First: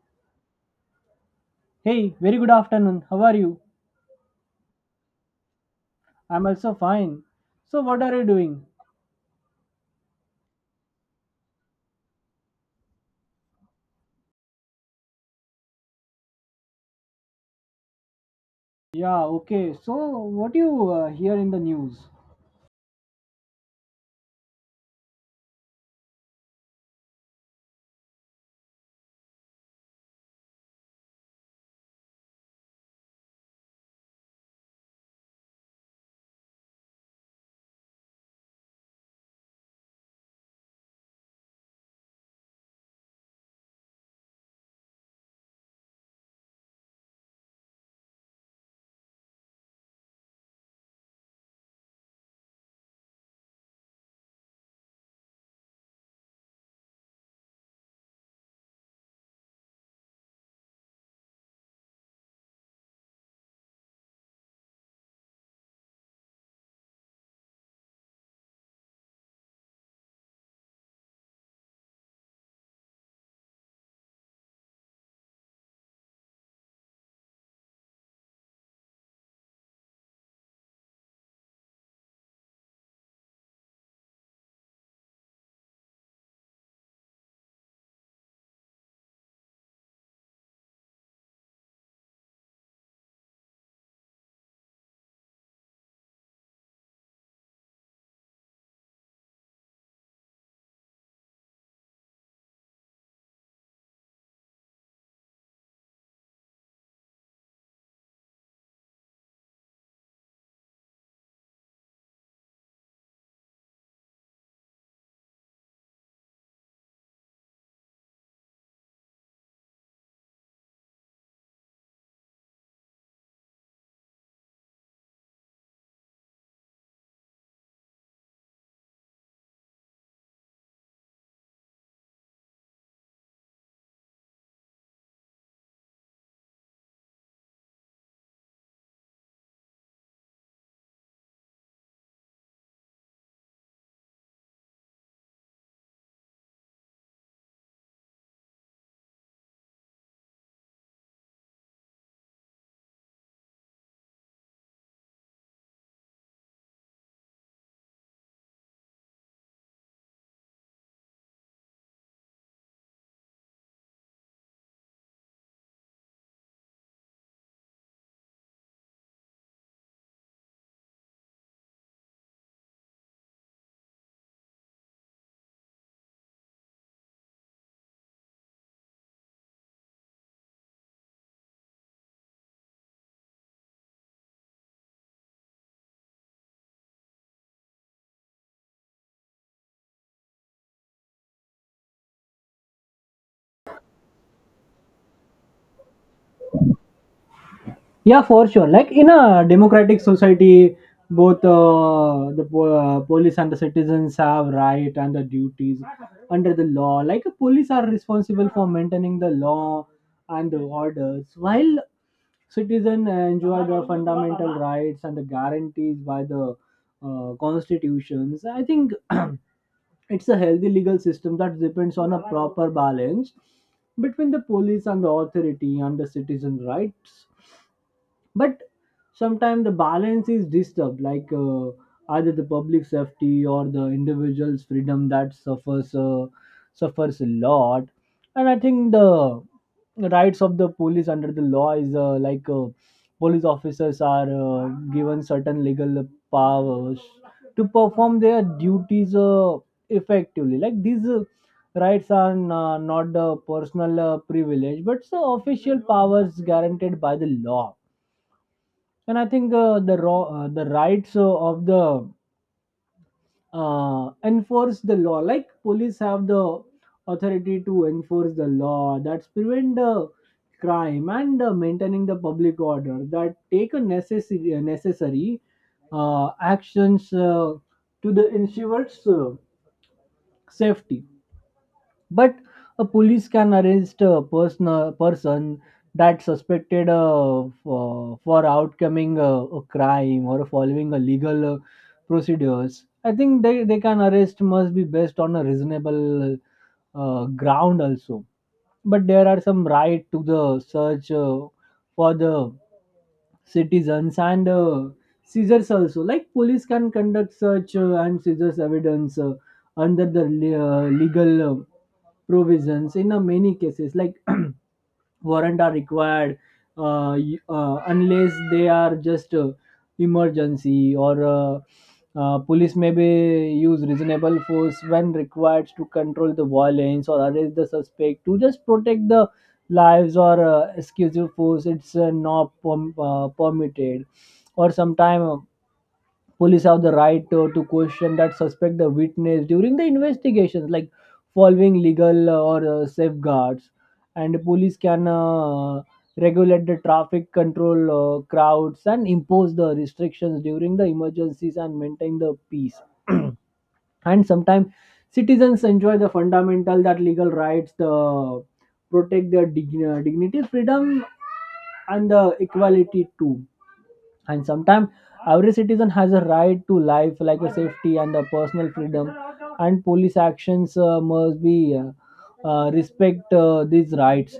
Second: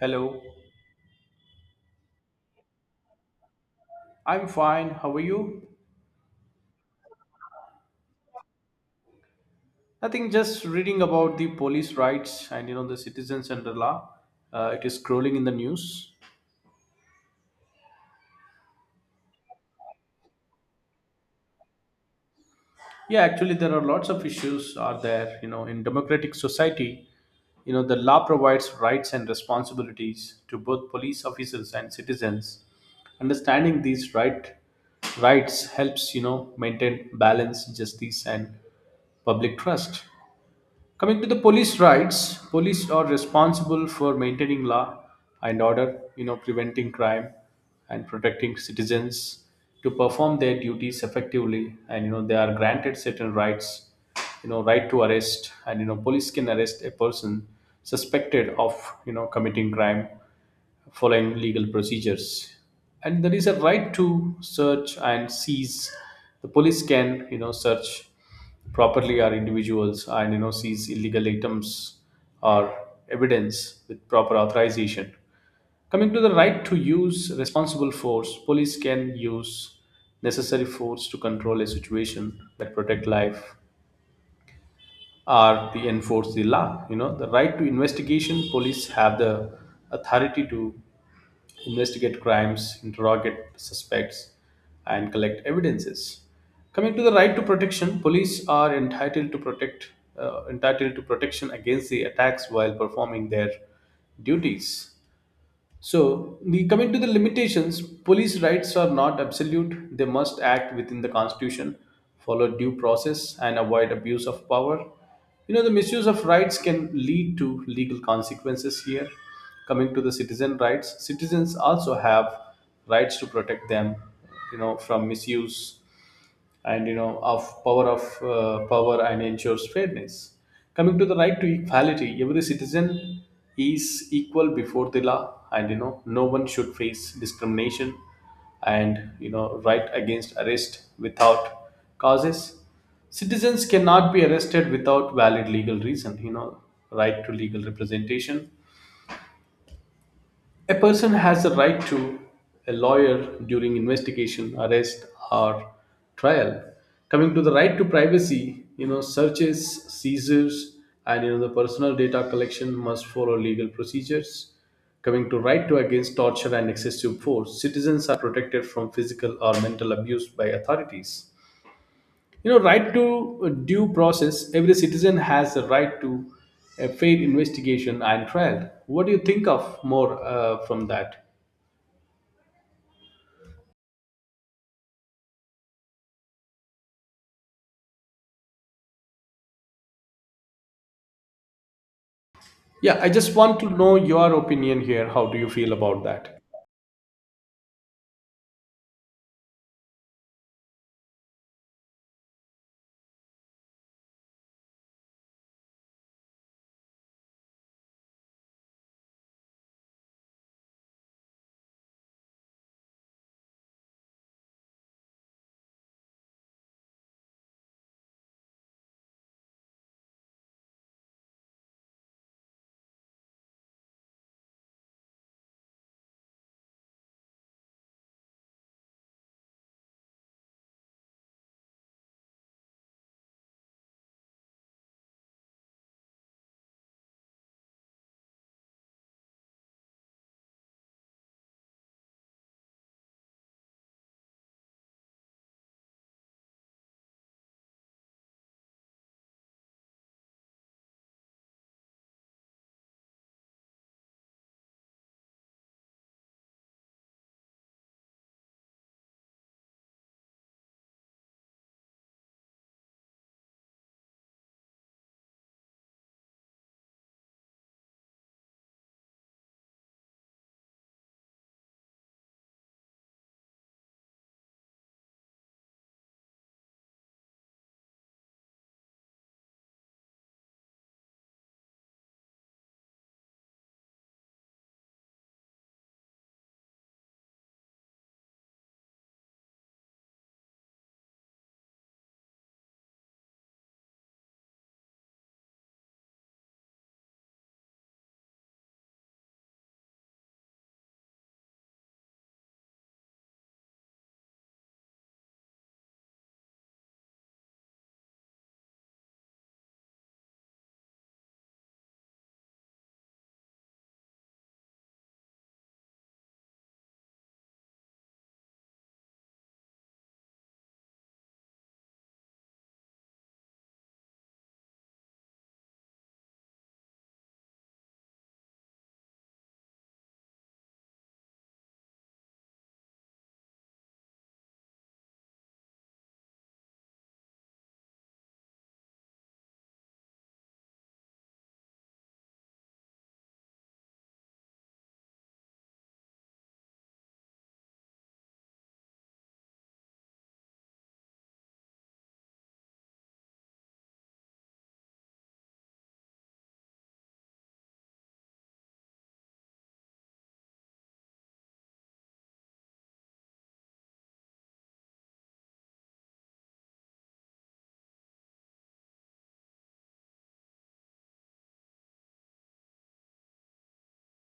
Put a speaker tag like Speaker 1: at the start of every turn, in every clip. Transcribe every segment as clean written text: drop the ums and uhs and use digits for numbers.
Speaker 1: Hello,
Speaker 2: Hey, very good afternoon. How are you?
Speaker 1: I'm fine. How are you?
Speaker 2: I'm also fine. So, what are you doing?
Speaker 1: Nothing, just reading about the police rights and the citizens under law. It is scrolling in the news.
Speaker 2: Yeah, okay. So, what do you hear in the news?
Speaker 1: Yeah, actually, there are lots of issues are there. In democratic society, the law provides rights and responsibilities to both police officers and citizens. Understanding these rights helps maintain balance, justice, and public trust. Coming to the police rights, police are responsible for maintaining law and order, preventing crime and protecting citizens to perform their duties effectively. They are granted certain rights, right to arrest, and police can arrest a person suspected of committing crime following legal procedures. And there is a right to search and seize. The police can search properly are individuals and seize illegal items or evidence with proper authorization. Coming to the right to use responsible force, police can use necessary force to control a situation that protect life are the enforce the law. You know the right to investigation, police have the authority to investigate crimes, interrogate suspects, and collect evidences. Coming to the right to protection, police are entitled to protect entitled to protection against the attacks while performing their duties. So, coming to the limitations, police rights are not absolute. They must act within the Constitution, follow due process, and avoid abuse of power. The misuse of rights can lead to legal consequences here. Coming to the citizen rights, citizens also have rights to protect them, from misuse and you know of power and ensures fairness. Coming to the right to equality, every citizen is equal before the law, and no one should face discrimination, and right against arrest without causes. Citizens cannot be arrested without valid legal reason. You know right to legal representation, a person has the right to a lawyer during investigation, arrest, or trial. Coming to the right to privacy, searches, seizures, and the personal data collection must follow legal procedures. Coming to right to against torture and excessive force, citizens are protected from physical or mental abuse by authorities. Right to due process. Every citizen has the right to a fair investigation and trial. What do you think of more from that? Yeah, I just want to know your opinion here. How do you feel about that?
Speaker 2: Yeah, for sure. Like in a democratic society, both police and the citizens have right and the duties under the law. Like police are responsible for maintaining the law and the orders, while citizens enjoy the fundamental rights and the guarantees by the constitutions. I think it's a healthy legal system that depends on a proper balance between the police and the authority and the citizen rights. But sometimes the balance is disturbed like either the public safety or the individual's freedom that suffers a lot, and I think the rights of the police under the law is like police officers are given certain legal powers to perform their duties effectively, like these rights are not the personal privilege but the official powers guaranteed by the law. And I think the rights of the enforce the law, like police have the authority to enforce the law, that's prevent the crime and maintaining the public order, that take a necessary actions to the ensures safety. But a police can arrest a person that suspected for outcoming a crime or following a legal procedures. I think they can arrest must be based on a reasonable ground also. But there are some right to the search for the citizens and seizures also, like police can conduct search and seizures evidence under the legal provisions in many cases, like warrant are required, unless they are just emergency or police may be use reasonable force when required to control the violence or arrest the suspect to just protect the lives. Or excessive force, it's not permitted. Or sometime police have the right to question that suspect the witness during the investigations, like following legal or safeguards. And police can regulate the traffic, control crowds, and impose the restrictions during the emergencies and maintain the peace. And sometimes citizens enjoy the fundamental that legal rights, the protect their dignity, freedom, and the equality too. And sometimes every citizen has a right to life, like a safety and a personal freedom, and police actions must be respect these rights.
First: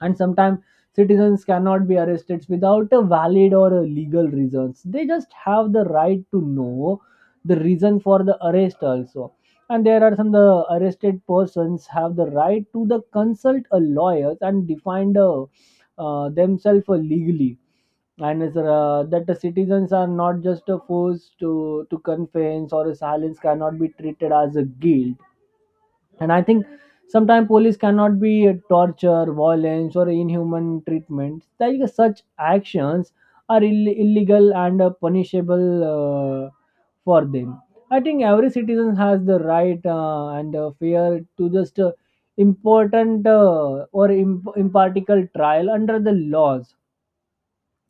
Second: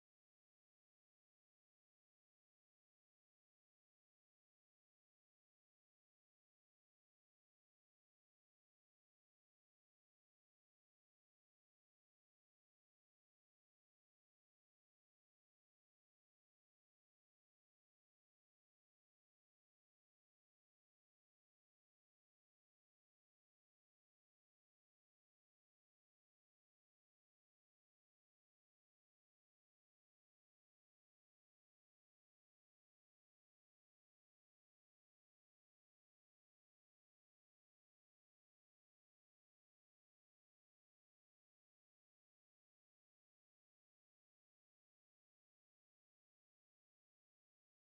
Speaker 2: And sometimes citizens cannot be arrested without a valid or a legal reasons. They just have the right to know the reason for the arrest also. And there are some the arrested persons have the right to the consult a lawyer and defend themselves legally. And it's, that the citizens are not just a force to confess or a silence cannot be treated as a guilt. And I think sometimes police cannot be torture, violence, or inhuman treatment, like such actions are illegal and punishable for them. I think every citizen has the right and fear to just important or impartial trial under the laws.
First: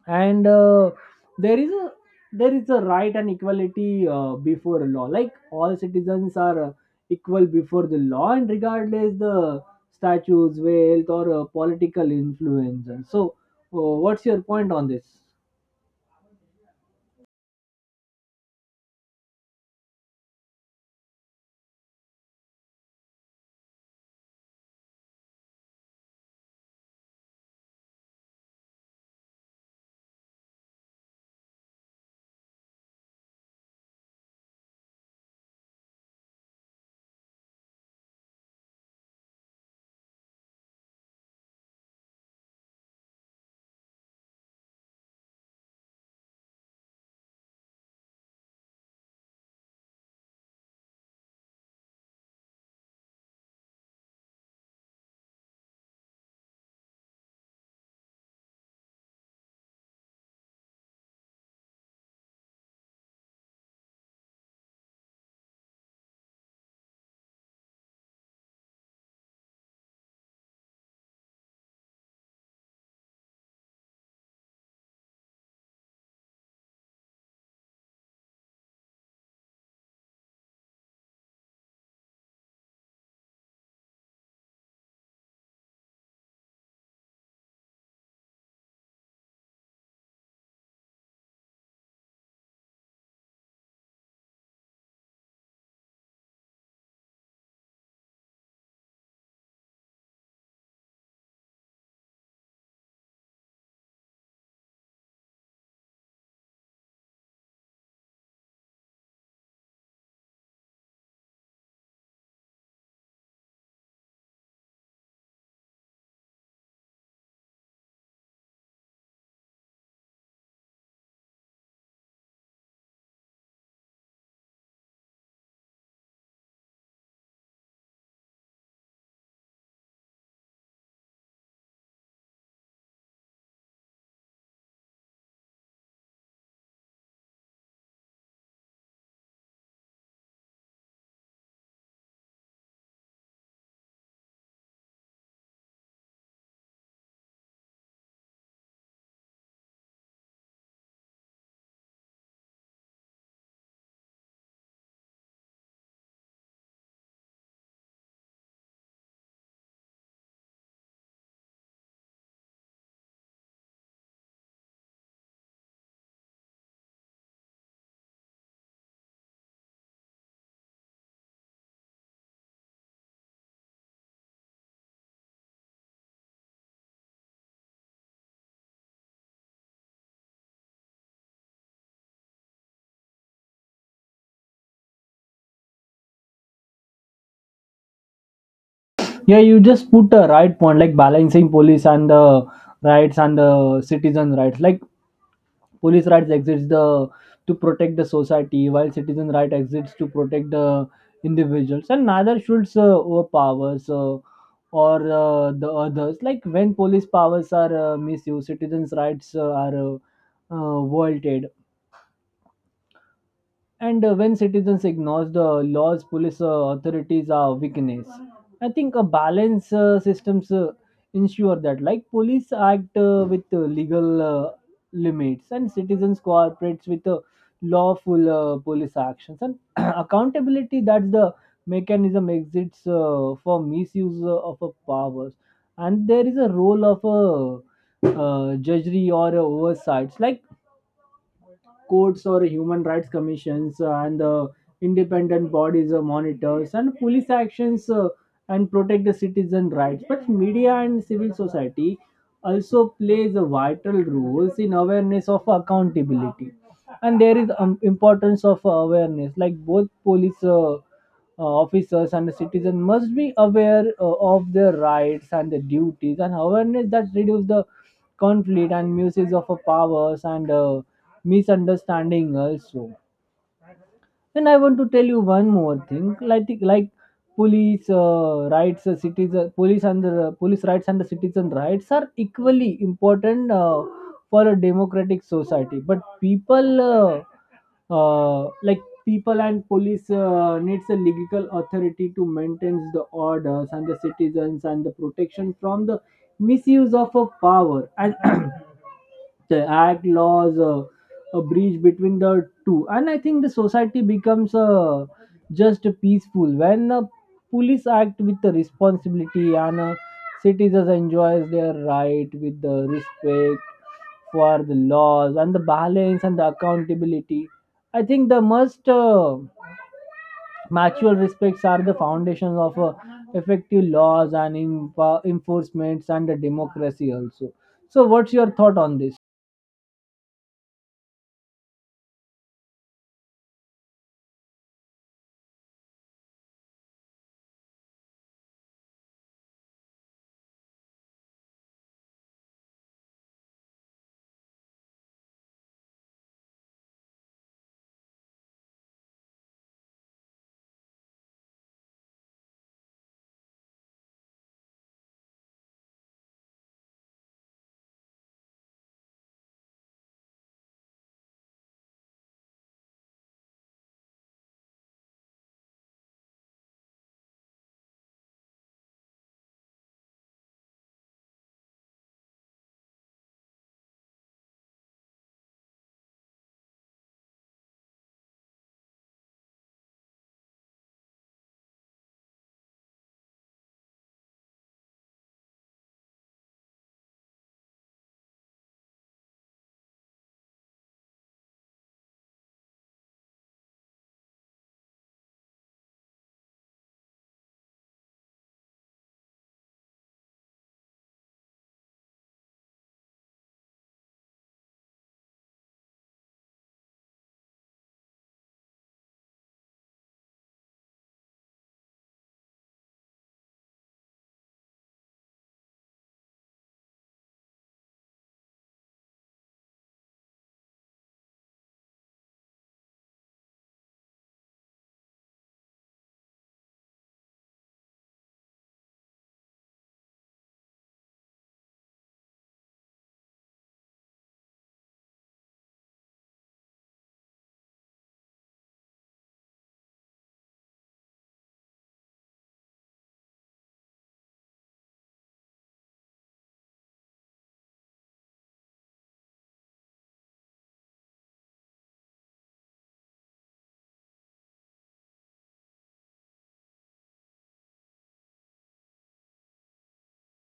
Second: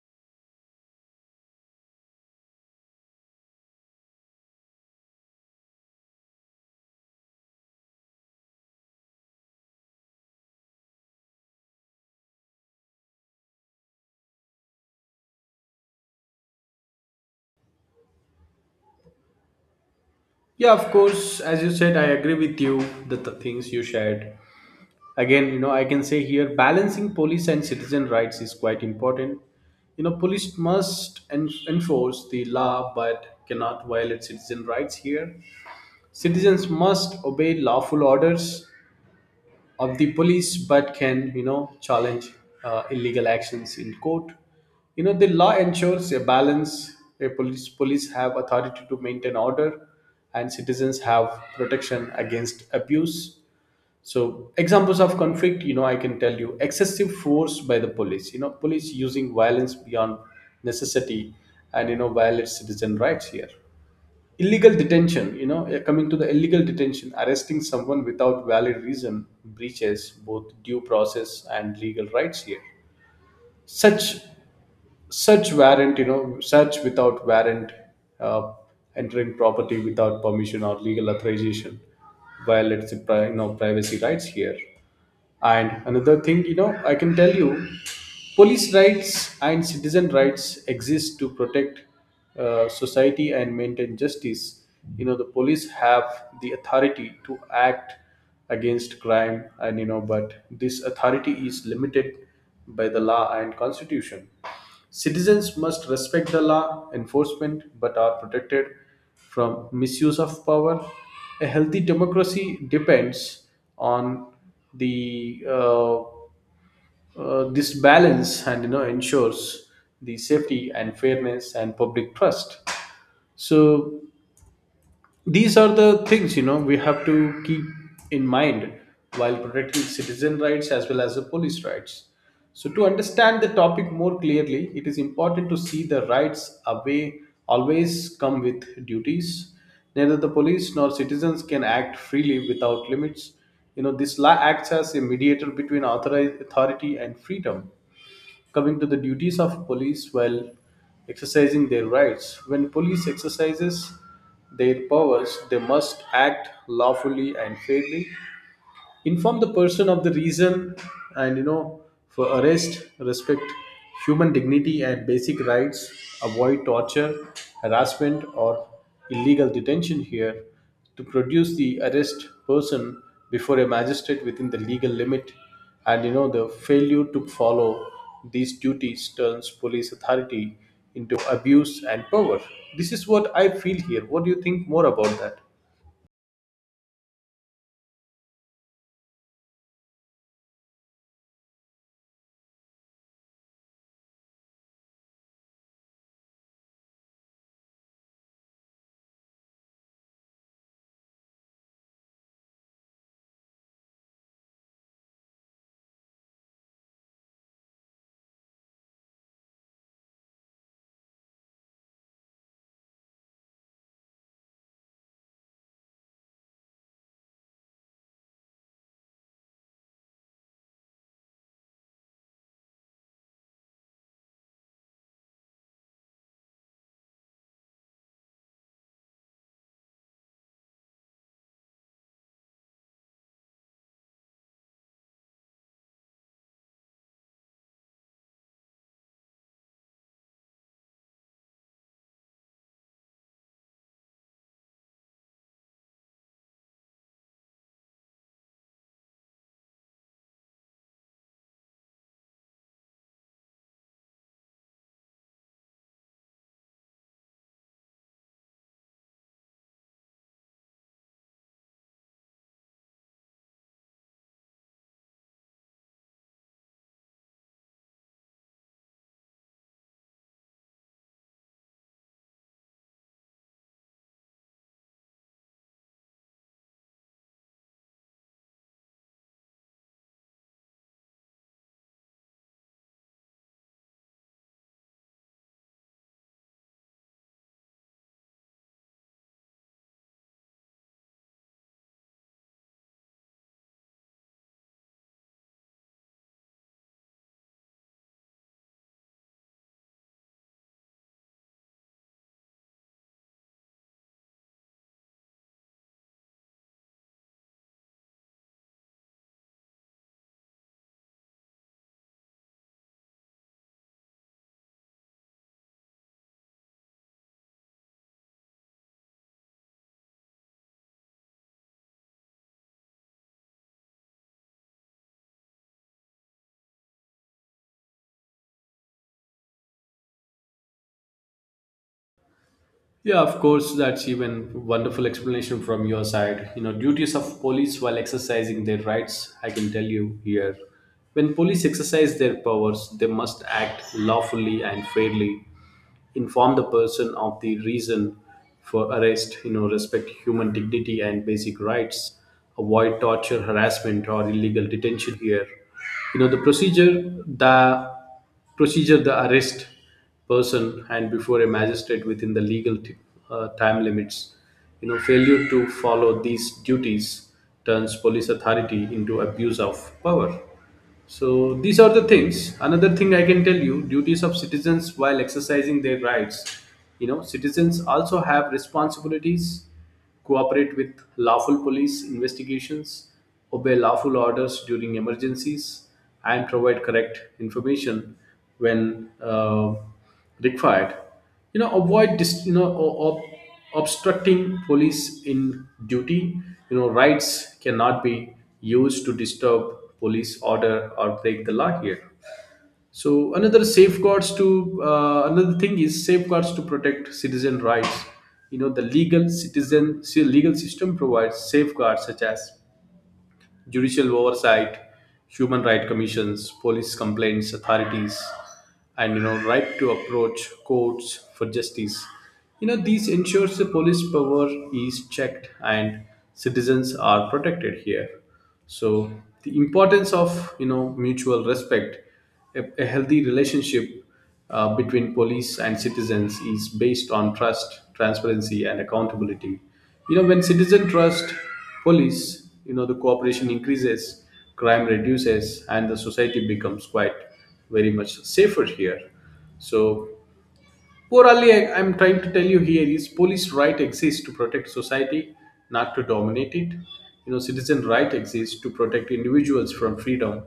Speaker 2: And there is a there is a right and equality before law, like all citizens are equal before the law, and regardless the statues, wealth, or political influence. And so what's your point on this?
Speaker 1: Yeah, of course. As you said, I agree with you that the things you shared. Again, I can say here balancing police and citizen rights is quite important. You know, police must enforce the law but cannot violate citizen rights here. Citizens must obey lawful orders of the police but can challenge illegal actions in court. You know the law ensures a balance where police have authority to maintain order and citizens have protection against abuse. So, examples of conflict, I can tell you excessive force by the police, police using violence beyond necessity and violate citizen rights here. Illegal detention, coming to the illegal detention, arresting someone without valid reason breaches both due process and legal rights here. Such such warrant you know search without warrant, uh, entering property without permission or legal authorization violates the privacy rights here. And another thing, I can tell you, police rights and citizen rights exist to protect society and maintain justice. You know the police have the authority to act against crime, and but this authority is limited by the law and constitution. Citizens must respect the law enforcement but are protected from misuse of power. A healthy democracy depends on the this balance, and ensures the safety and fairness and public trust. So these are the things we have to keep in mind while protecting citizen rights as well as the police rights. So to understand the topic more clearly, it is important to see the rights away always come with duties. Neither the police nor citizens can act freely without limits. You know this law acts as a mediator between authority and freedom. Coming to the duties of police while exercising their rights. When police exercises their powers, they must act lawfully and fairly, inform the person of the reason, and for arrest, respect human dignity and basic rights, avoid torture, harassment, or illegal detention here, to produce the arrest person before a magistrate within the legal limit. And the failure to follow these duties turns police authority into abuse and power. This is what I feel here. What do you think more about that?
Speaker 2: Yeah, you just put a right point, like balancing police and the rights and the citizen rights. Like police rights exists the to protect the society, while citizen right exists to protect the individuals, and neither should overpowers or the others. Like when police powers are misused, citizens rights are vaulted. And when citizens ignores the laws, police authorities are weakness. I think a balance systems ensure that, like police act with legal limits, and citizens cooperates with lawful police actions and accountability. That's the mechanism exists for misuse of powers, and there is a role of a judgery or oversights, like courts or human rights commissions and independent bodies or monitors and police actions and protect the citizen rights. But media and civil society also plays a vital roles in awareness of accountability. And there is importance of awareness, like both police officers and the citizen must be aware of their rights and the duties, and awareness that reduce the conflict and misuse of powers and misunderstanding also. And I want to tell you one more thing, like police rights and the citizen rights are equally important for a democratic society. But uh, like people and police needs a legal authority to maintain the orders and the citizens and the protection from the misuse of a power. And the act laws a breach between the two. And I think the society becomes just peaceful when police act with the responsibility and citizens enjoys their right with the respect for the laws and the balance and the accountability. I think the most mutual respects are the foundations of effective laws and enforcements and the democracy also. So what's your thought on this?
Speaker 1: Yeah, of course, that's even wonderful explanation from your side. You know, duties of police while exercising their rights, I can tell you here. When police exercise their powers, they must act lawfully and fairly, inform the person of the reason for arrest. You know respect human dignity and basic rights, avoid torture, harassment, or illegal detention here. You know the the procedure, the arrest person and before a magistrate within the legal time limits. You know failure to follow these duties turns police authority into abuse of power. So these are the things. Another thing I can tell you, duties of citizens while exercising their rights. You know, citizens also have responsibilities, cooperate with lawful police investigations, obey lawful orders during emergencies, and provide correct information when required. You know avoid obstructing police in duty. You know rights cannot be used to disturb police order or break the law here. So another safeguards to another thing is safeguards to protect citizen rights. You know the legal system provides safeguards such as judicial oversight, human rights commissions, police complaints authorities, and right to approach courts for justice. You know these ensures the police power is checked and citizens are protected here. So the importance of mutual respect, a healthy relationship between police and citizens is based on trust, transparency, and accountability. You know, when citizens trust police, the cooperation increases, crime reduces, and the society becomes quite very much safer here. So, Poorly, I am trying to tell you here is police right exists to protect society, not to dominate it. You know, citizen right exists to protect individuals from freedom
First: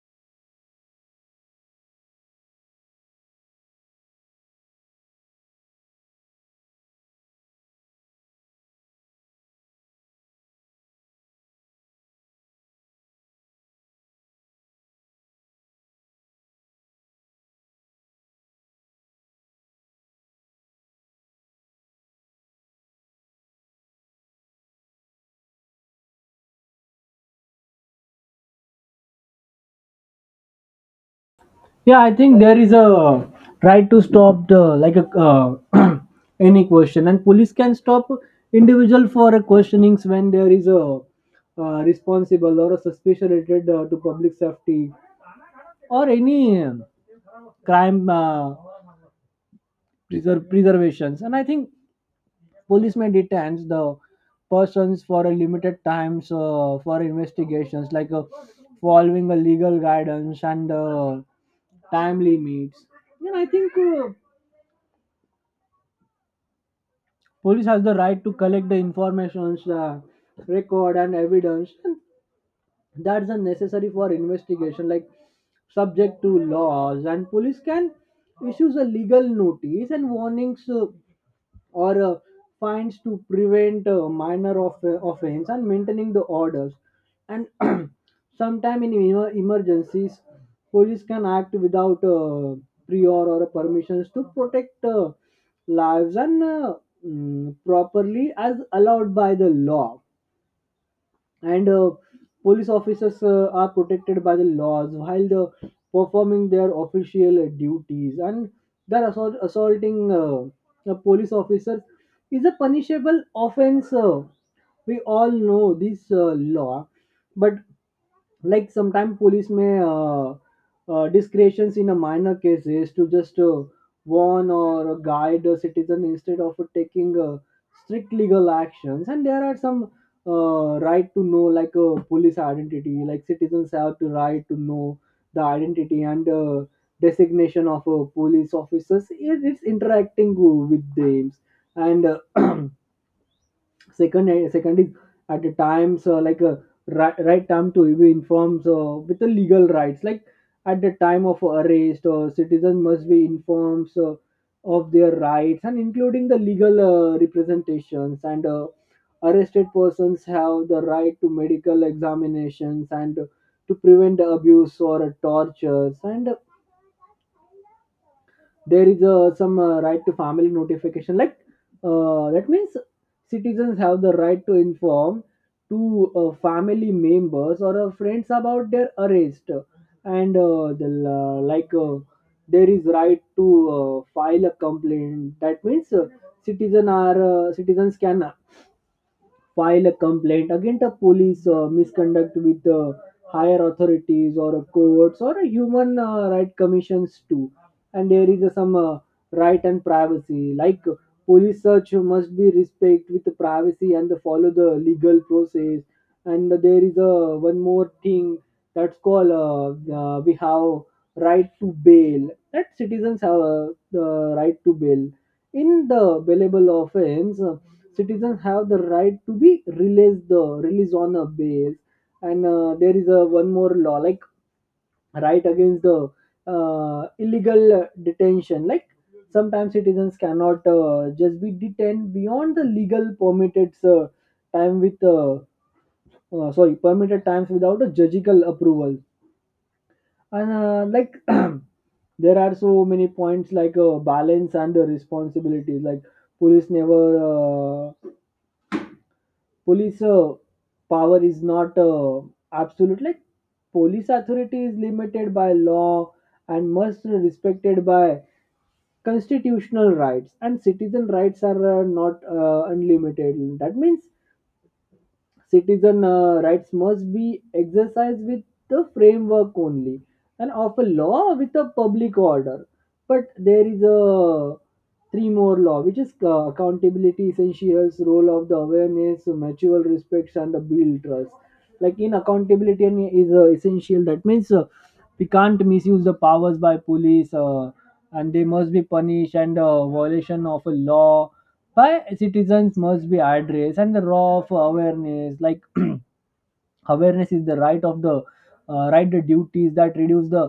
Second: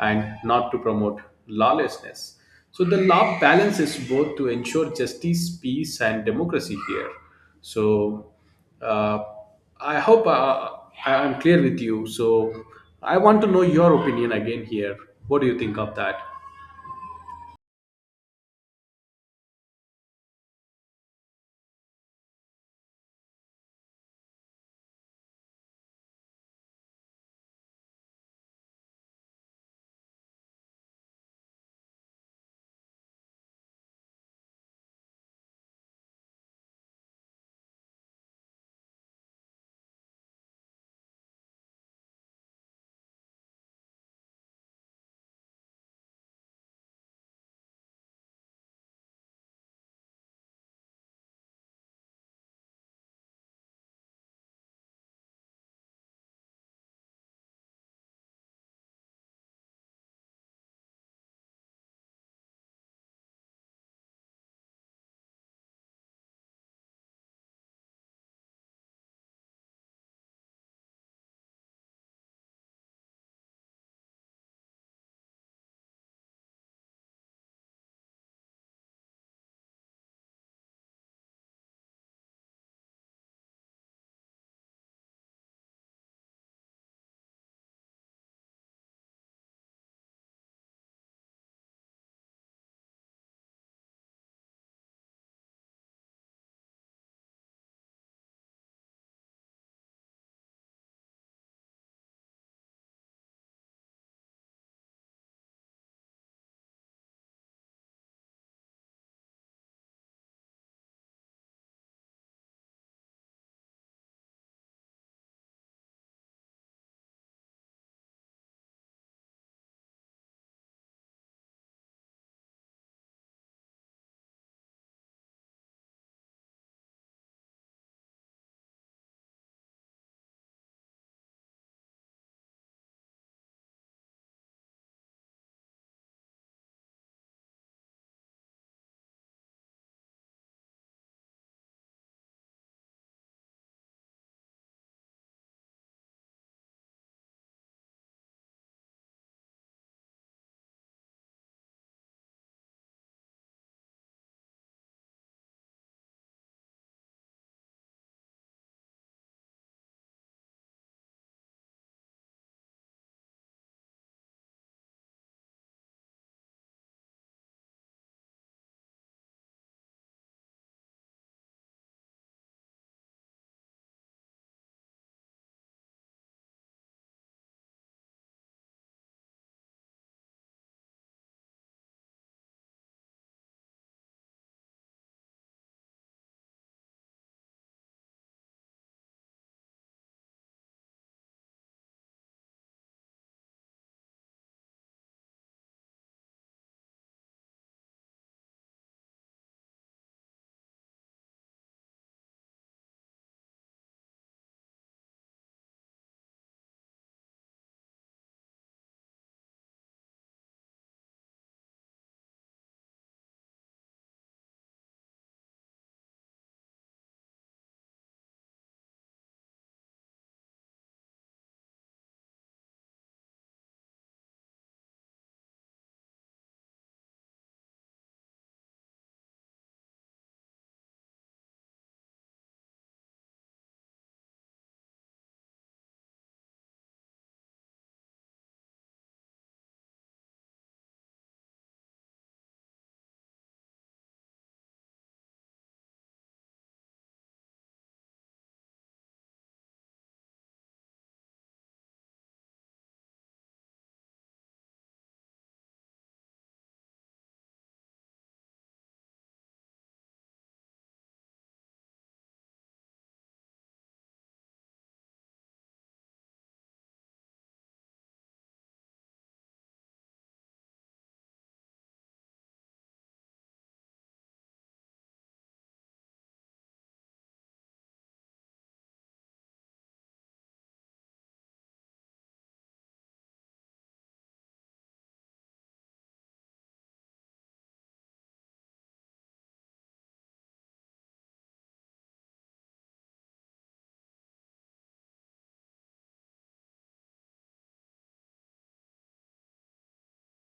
Speaker 1: and not to promote lawlessness. So the law balances both to ensure justice, peace, and democracy here. So uh, I hope I am clear with you. So I want to know your opinion again here. What do you think of that?
Speaker 2: Yeah, I think there is a right to stop the, like a any question, and police can stop individual for a questionings when there is a responsible or a suspicion related to public safety or any crime preservations. And I think police may detain the persons for a limited times for investigations, like following a legal guidance and time limits. And I think. Police has the right to collect the informations record and evidence, and that's a necessary for investigation, like subject to laws. And police can issue a legal notice and warnings or fines to prevent minor offense and maintaining the orders. And sometime in emergencies, police can act without prior or permissions to protect lives and properly as allowed by the law. And police officers are protected by the laws while the performing their official duties. And that assaulting a police officer is a punishable offense. We all know this law. But like sometimes police may discretions in a minor case is to just warn or guide a citizen instead of taking strict legal actions. And there are some right to know, like police identity, like citizens have to right to know the identity and designation of police officers it's interacting with them. And uh, second is at the times like a right time to be informed with the legal rights, like at the time of arrest citizen must be informed of their rights and including the legal representations. And arrested persons have the right to medical examinations and to prevent abuse or tortures. And there is some right to family notification, like that means citizens have the right to inform to family members or friends about their arrest. And there is right to file a complaint, that means citizens can file a complaint against a police misconduct with higher authorities or a courts or a human right commissions too. And there is some right and privacy, like police search must be respect with the privacy and the follow the legal process. And there is a one more thing that's called we have right to bail, that citizens have the right to bail in the bailable offense. Citizens have the right to be released the release on a bail. And there is a one more law, like right against the illegal detention, like sometimes citizens cannot just be detained beyond the legal permitted time with sorry permitted times without a judicial approval. And like there are so many points, like balance and the responsibilities, like police never uh, police power is not absolute. Like police authority is limited by law and must be respected by constitutional rights. And citizen rights are not unlimited, that means citizen rights must be exercised with the framework only and of a law with a public order. But there is a three more law which is accountability essentials, role of the awareness, mutual respects, and the build trust. Like in accountability and is essential, that means we can't misuse the powers by police and they must be punished. And violation of a law why citizens must be addressed, and the raw of awareness, like awareness is the right of the right the duties that reduce the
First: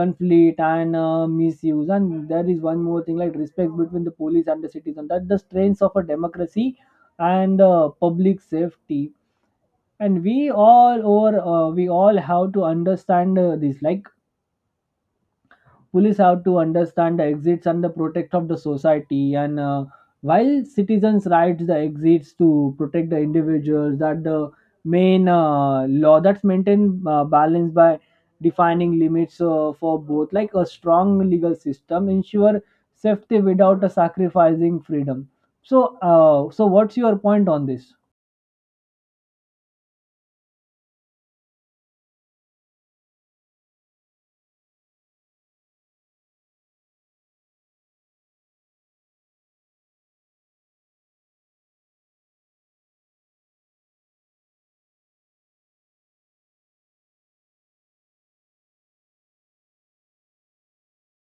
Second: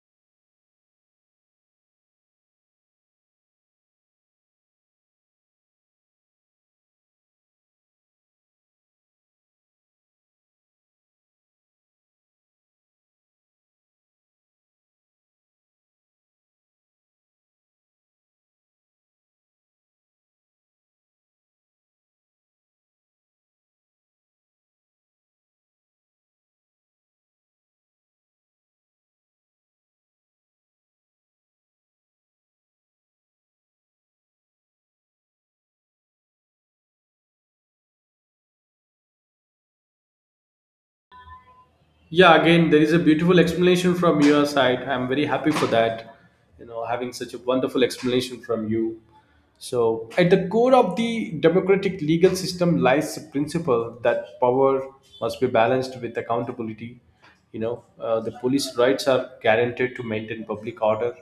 Speaker 2: conflict and misuse. And there is one more thing, like respect between the police and the citizen that the strengths of a democracy and public safety. And we all have to understand this, like police have to understand the exits and the protect of the society and while citizens rights the exits to protect the individuals, that the main law that's maintained balance by defining limits for both, like a strong legal system ensure safety without sacrificing freedom. So so what's your point on this?
Speaker 1: Yeah, again, there is a beautiful explanation from your side. I'm very happy for that. You know, having such a wonderful explanation from you. So, at the core of the democratic legal system lies the principle that power must be balanced with accountability. The police rights are guaranteed to maintain public order,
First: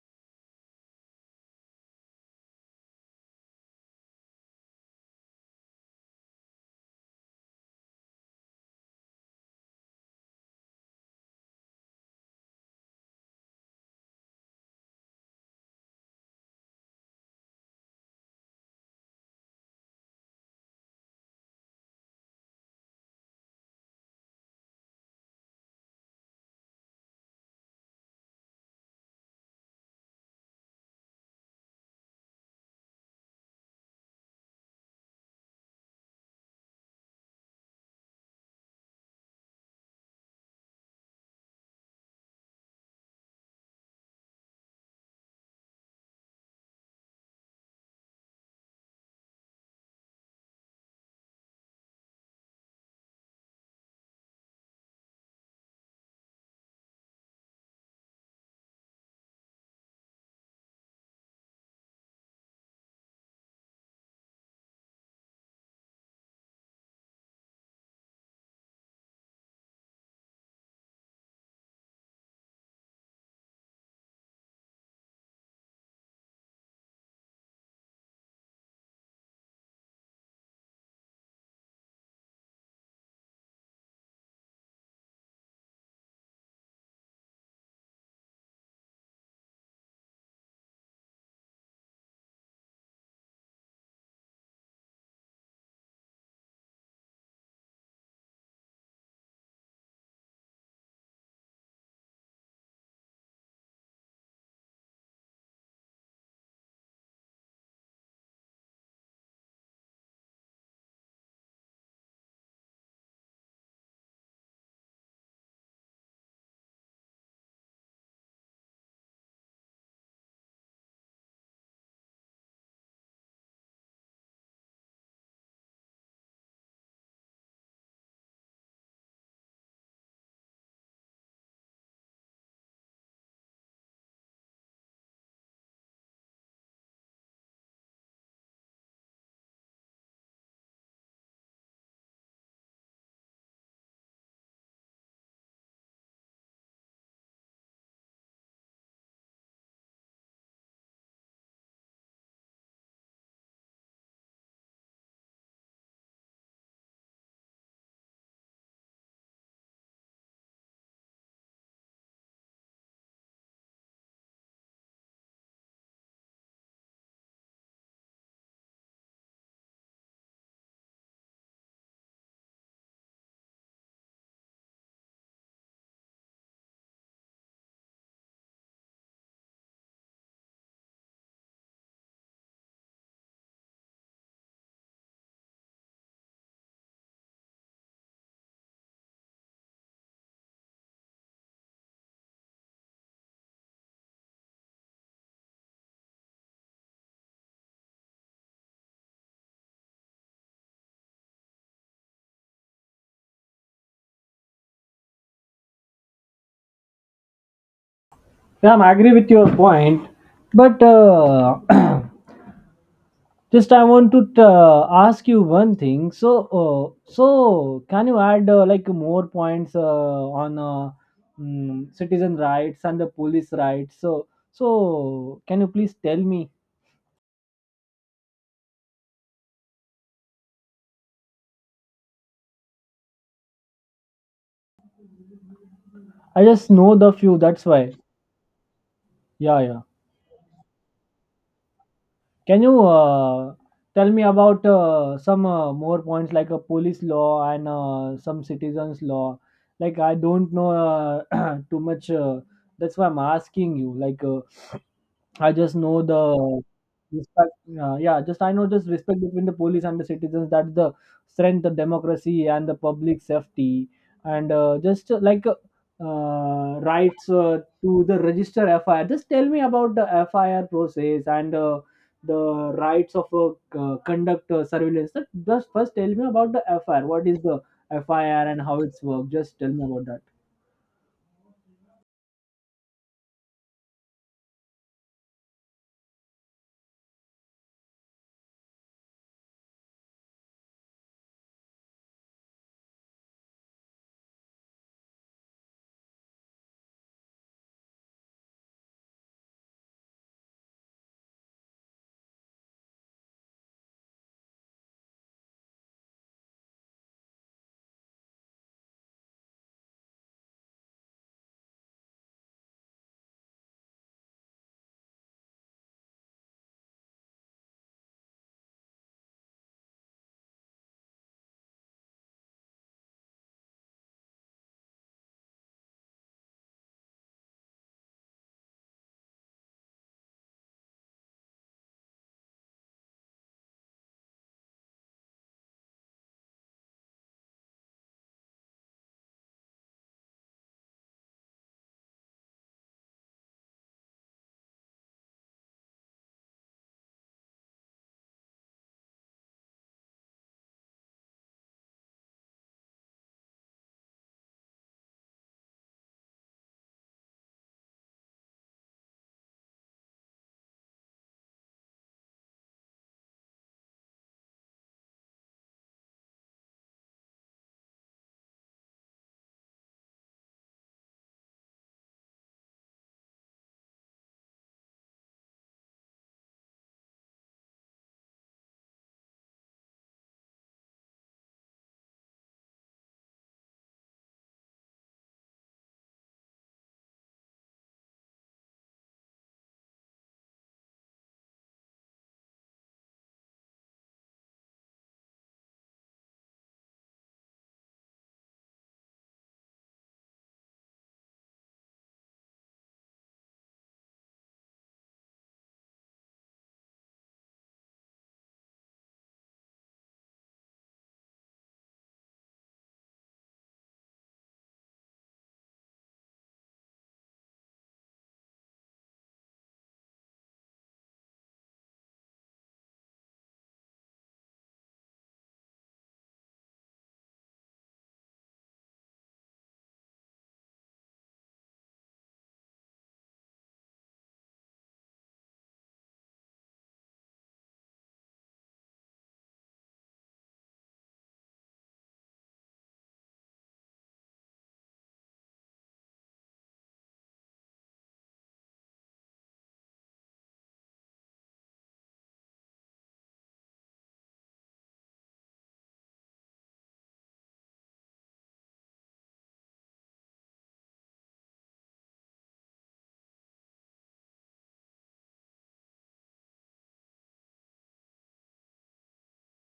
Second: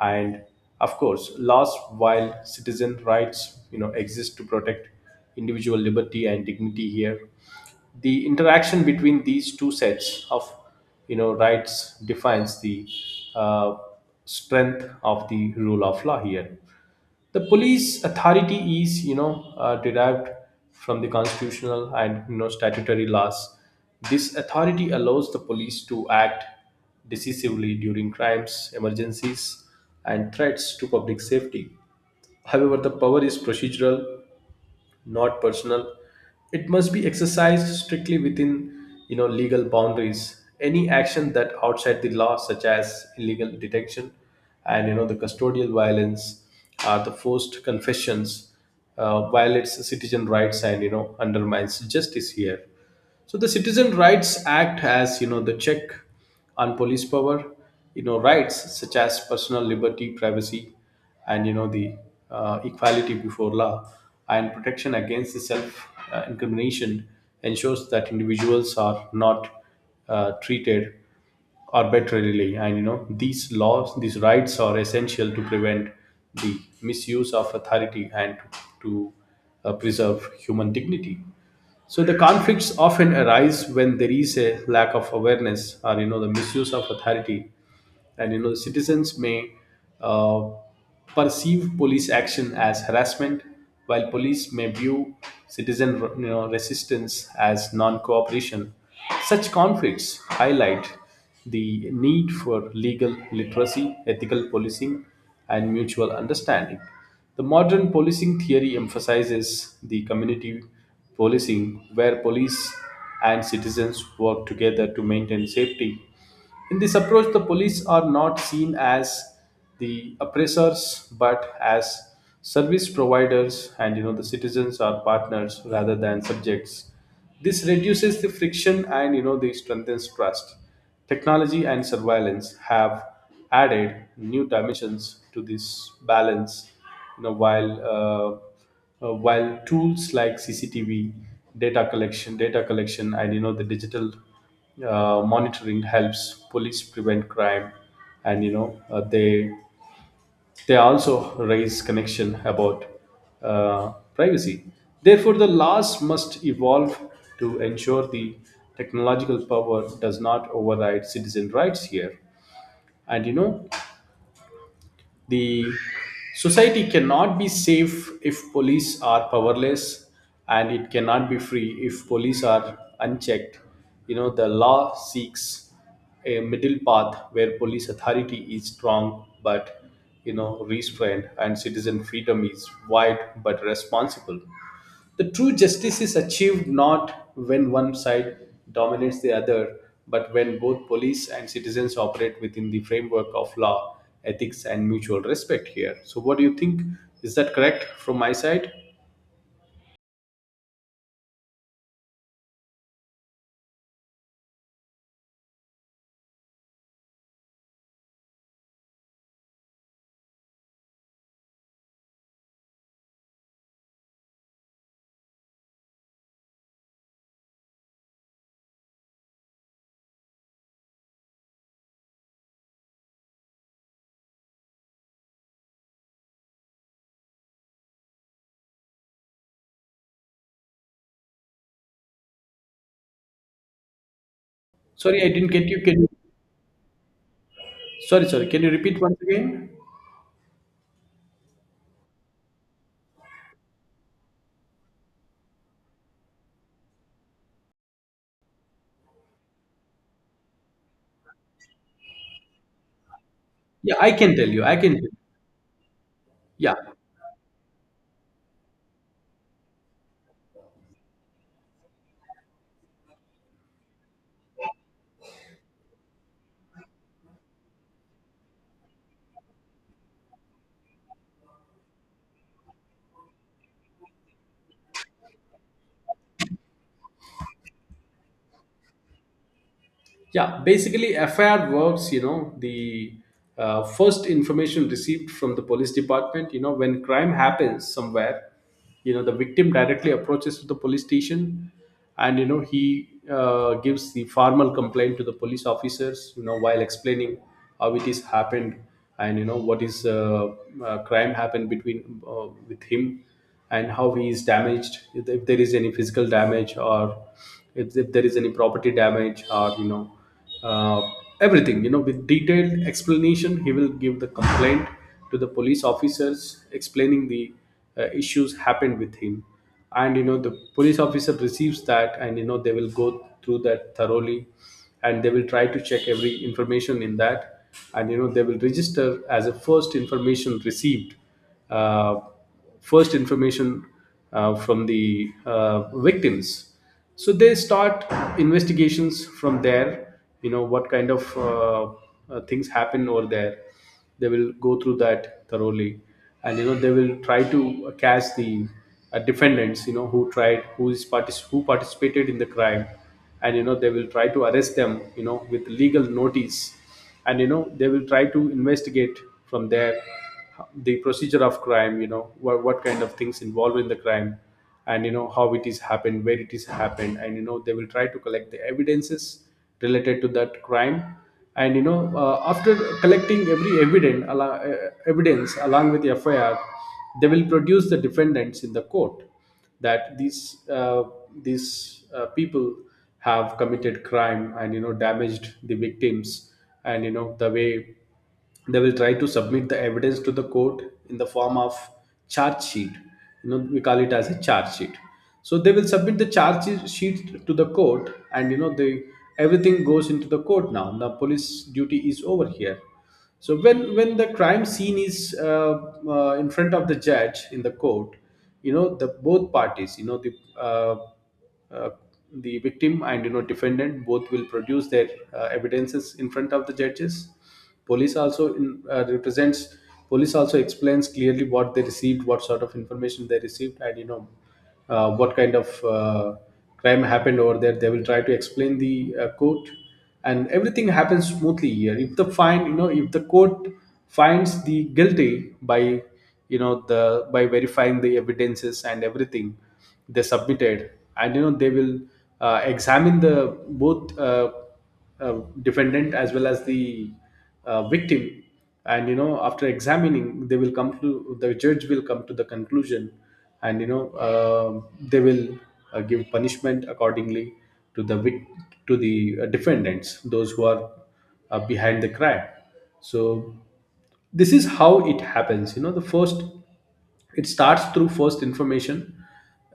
Speaker 1: and of course laws, while citizen rights exist to protect individual liberty and dignity here. The interaction between these two sets of rights defines the uh, strength of the rule of law here. The police authority is, derived from the constitutional and statutory laws. This authority allows the police to act decisively during crimes, emergencies, and threats to public safety. However, the power is procedural, not personal. It must be exercised strictly within, legal boundaries. Any action that outside the law, such as illegal detention and the custodial violence, the forced confessions, violates citizen rights and undermines justice here. So the Citizen Rights Act has, the check on police power. Rights such as personal liberty, privacy, and the equality before law and protection against the self incrimination ensures that individuals are not treated arbitrarily, and these rights are essential to prevent the misuse of authority and to preserve human dignity. So the conflicts often arise when there is a lack of awareness or the misuse of authority, and citizens may uh, perceive police action as harassment, while police may view citizen resistance as non-cooperation. Such conflicts highlight the need for legal literacy, ethical policing, and mutual understanding. The modern policing theory emphasizes the community policing where police and citizens work together to maintain safety. In this approach, the police are not seen as the oppressors but as service providers, and the citizens are partners rather than subjects. This reduces the friction and the strengthens trust. Technology and surveillance have added new dimensions to this balance. You know while uh, while tools like CCTV, data collection, and the digital monitoring helps police prevent crime. And they also raise connection about privacy. Therefore, the laws must evolve to ensure the technological power does not override citizen rights here. And the society cannot be safe if police are powerless, and it cannot be free if police are unchecked. The law seeks a middle path where police authority is strong but restrained, and citizen freedom is wide but responsible. The true justice is achieved not when one side dominates the other, but when both police and citizens operate within the framework of law, ethics, and mutual respect here. So, what do you think? Is that correct from my side?
Speaker 2: Yeah, I'm agree with your point. But just I want to ask you one thing. So, so can you add like more points on citizen rights and the police rights? So, so can you please tell me?
Speaker 1: Sorry, I didn't get you. Can you?
Speaker 2: I just know the few, that's why.
Speaker 1: Sorry, sorry. Can you repeat once
Speaker 2: Yeah,
Speaker 1: again?
Speaker 2: yeah. Can you tell me about some more points, like a police law and some citizens law? Like I don't know too much. That's why I'm asking you.
Speaker 1: Yeah, I
Speaker 2: Like.
Speaker 1: can tell you. I can.
Speaker 2: I just know the
Speaker 1: Yeah.
Speaker 2: respect. Yeah, just I know just respect between the police and the citizens. That's the strength of democracy and the public safety. And just rights to the register FIR. Just tell me about the FIR process and the rights of conduct surveillance. Just first tell me about the FIR. What is the FIR and how it's work? Just tell me about that.
Speaker 1: Yeah, basically, FIR works. The first information received from the police department. When crime happens somewhere, the victim directly approaches to the police station, and, he gives the formal complaint to the police officers, while explaining how it is happened, and, what is crime happened between with him, and how he is damaged. If there is any physical damage, or if there is any property damage, or uh, everything, with detailed explanation, he will give the complaint to the police officers, explaining the issues happened with him. And the police officer receives that, and they will go through that thoroughly, and they will try to check every information in that, and they will register as a first information received, uh, first information from the victims. So they start investigations from there. What kind of things happen over there. They will go through that thoroughly, and they will try to catch the defendants, who tried who is partic- who participated in the crime. And they will try to arrest them, with legal notice, and they will try to investigate from there the procedure of crime. What kind of things involved in the crime, and how it is happened, where it is happened. And they will try to collect the evidences related to that crime. And after collecting every evidence along with the FIR, they will produce the defendants in the court, that these people have committed crime, and damaged the victims. And the way they will try to submit the evidence to the court, in the form of charge sheet. We call it as a charge sheet. So they will submit the charge sheet to the court, and the everything goes into the court. Now the police duty is over here. So when the crime scene is in front of the judge in the court, the both parties, uh, uh, the victim, and defendant, both will produce their evidences in front of the judges. Police also represents. Police also explains clearly what they received, what sort of information they received, and what kind of crime happened over there. They will try to explain the court, and everything happens smoothly here. If the find you know if the court finds the guilty by verifying the evidences and everything they submitted, and they will examine the both uh, defendant as well as the victim, and after examining, the judge will come to the conclusion. And they will give punishment accordingly, to the vic- to the defendants, those who are behind the crime. So this is how it happens. The first, it starts through first information.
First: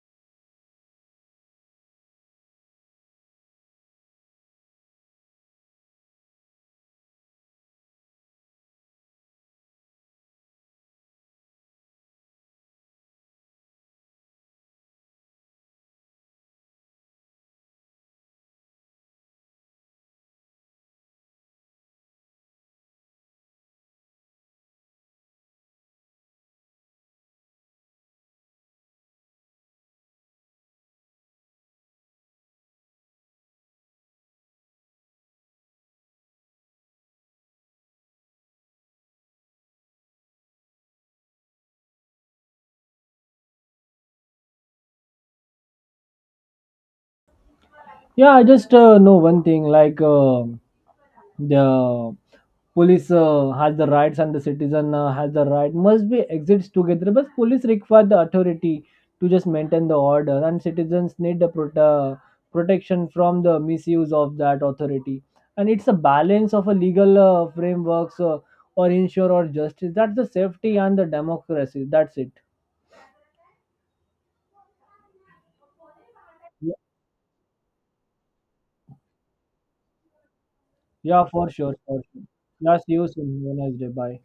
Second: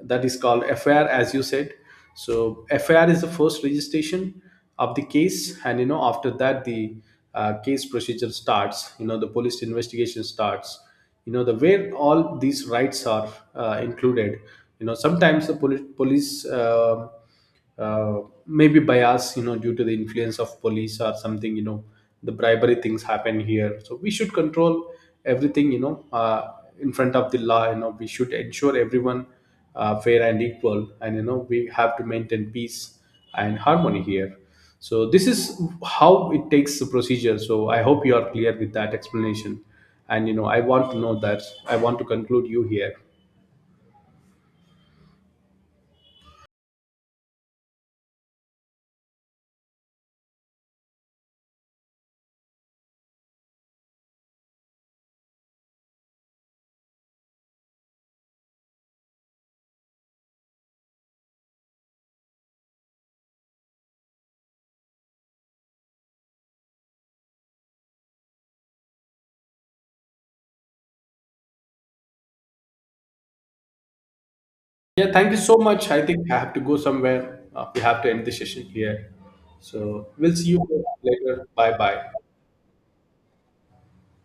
Speaker 1: That is called FIR, as you said. So FIR is the first registration of the case, and after that the case procedure starts. The police investigation starts. The where all these rights are included. Sometimes the poli- police uh, maybe bias, due to the influence of police or something, the bribery things happen here. So we should control everything, in front of the law. We should ensure everyone fair and equal, and we have to maintain peace and harmony here. So this is how it takes the procedure. So I hope you are clear with that explanation, and I want to know that. I want to conclude you here.
Speaker 2: Yeah, I just know one thing, like. The police has the rights and the citizen has the right must be exists together. But police require the authority to just maintain the order, and citizens need the protection from the misuse of that authority. And it's a balance of a legal frameworks or ensure or justice, that's the safety and the democracy. That's it.
Speaker 1: Yeah, thank you so much. I think I have to
Speaker 2: Yeah,
Speaker 1: go somewhere. We have to end the session here. So we'll see you
Speaker 2: yeah
Speaker 1: later.
Speaker 2: for sure,
Speaker 1: Bye
Speaker 2: for
Speaker 1: bye.
Speaker 2: sure. That's you soon. Have a nice day. Bye.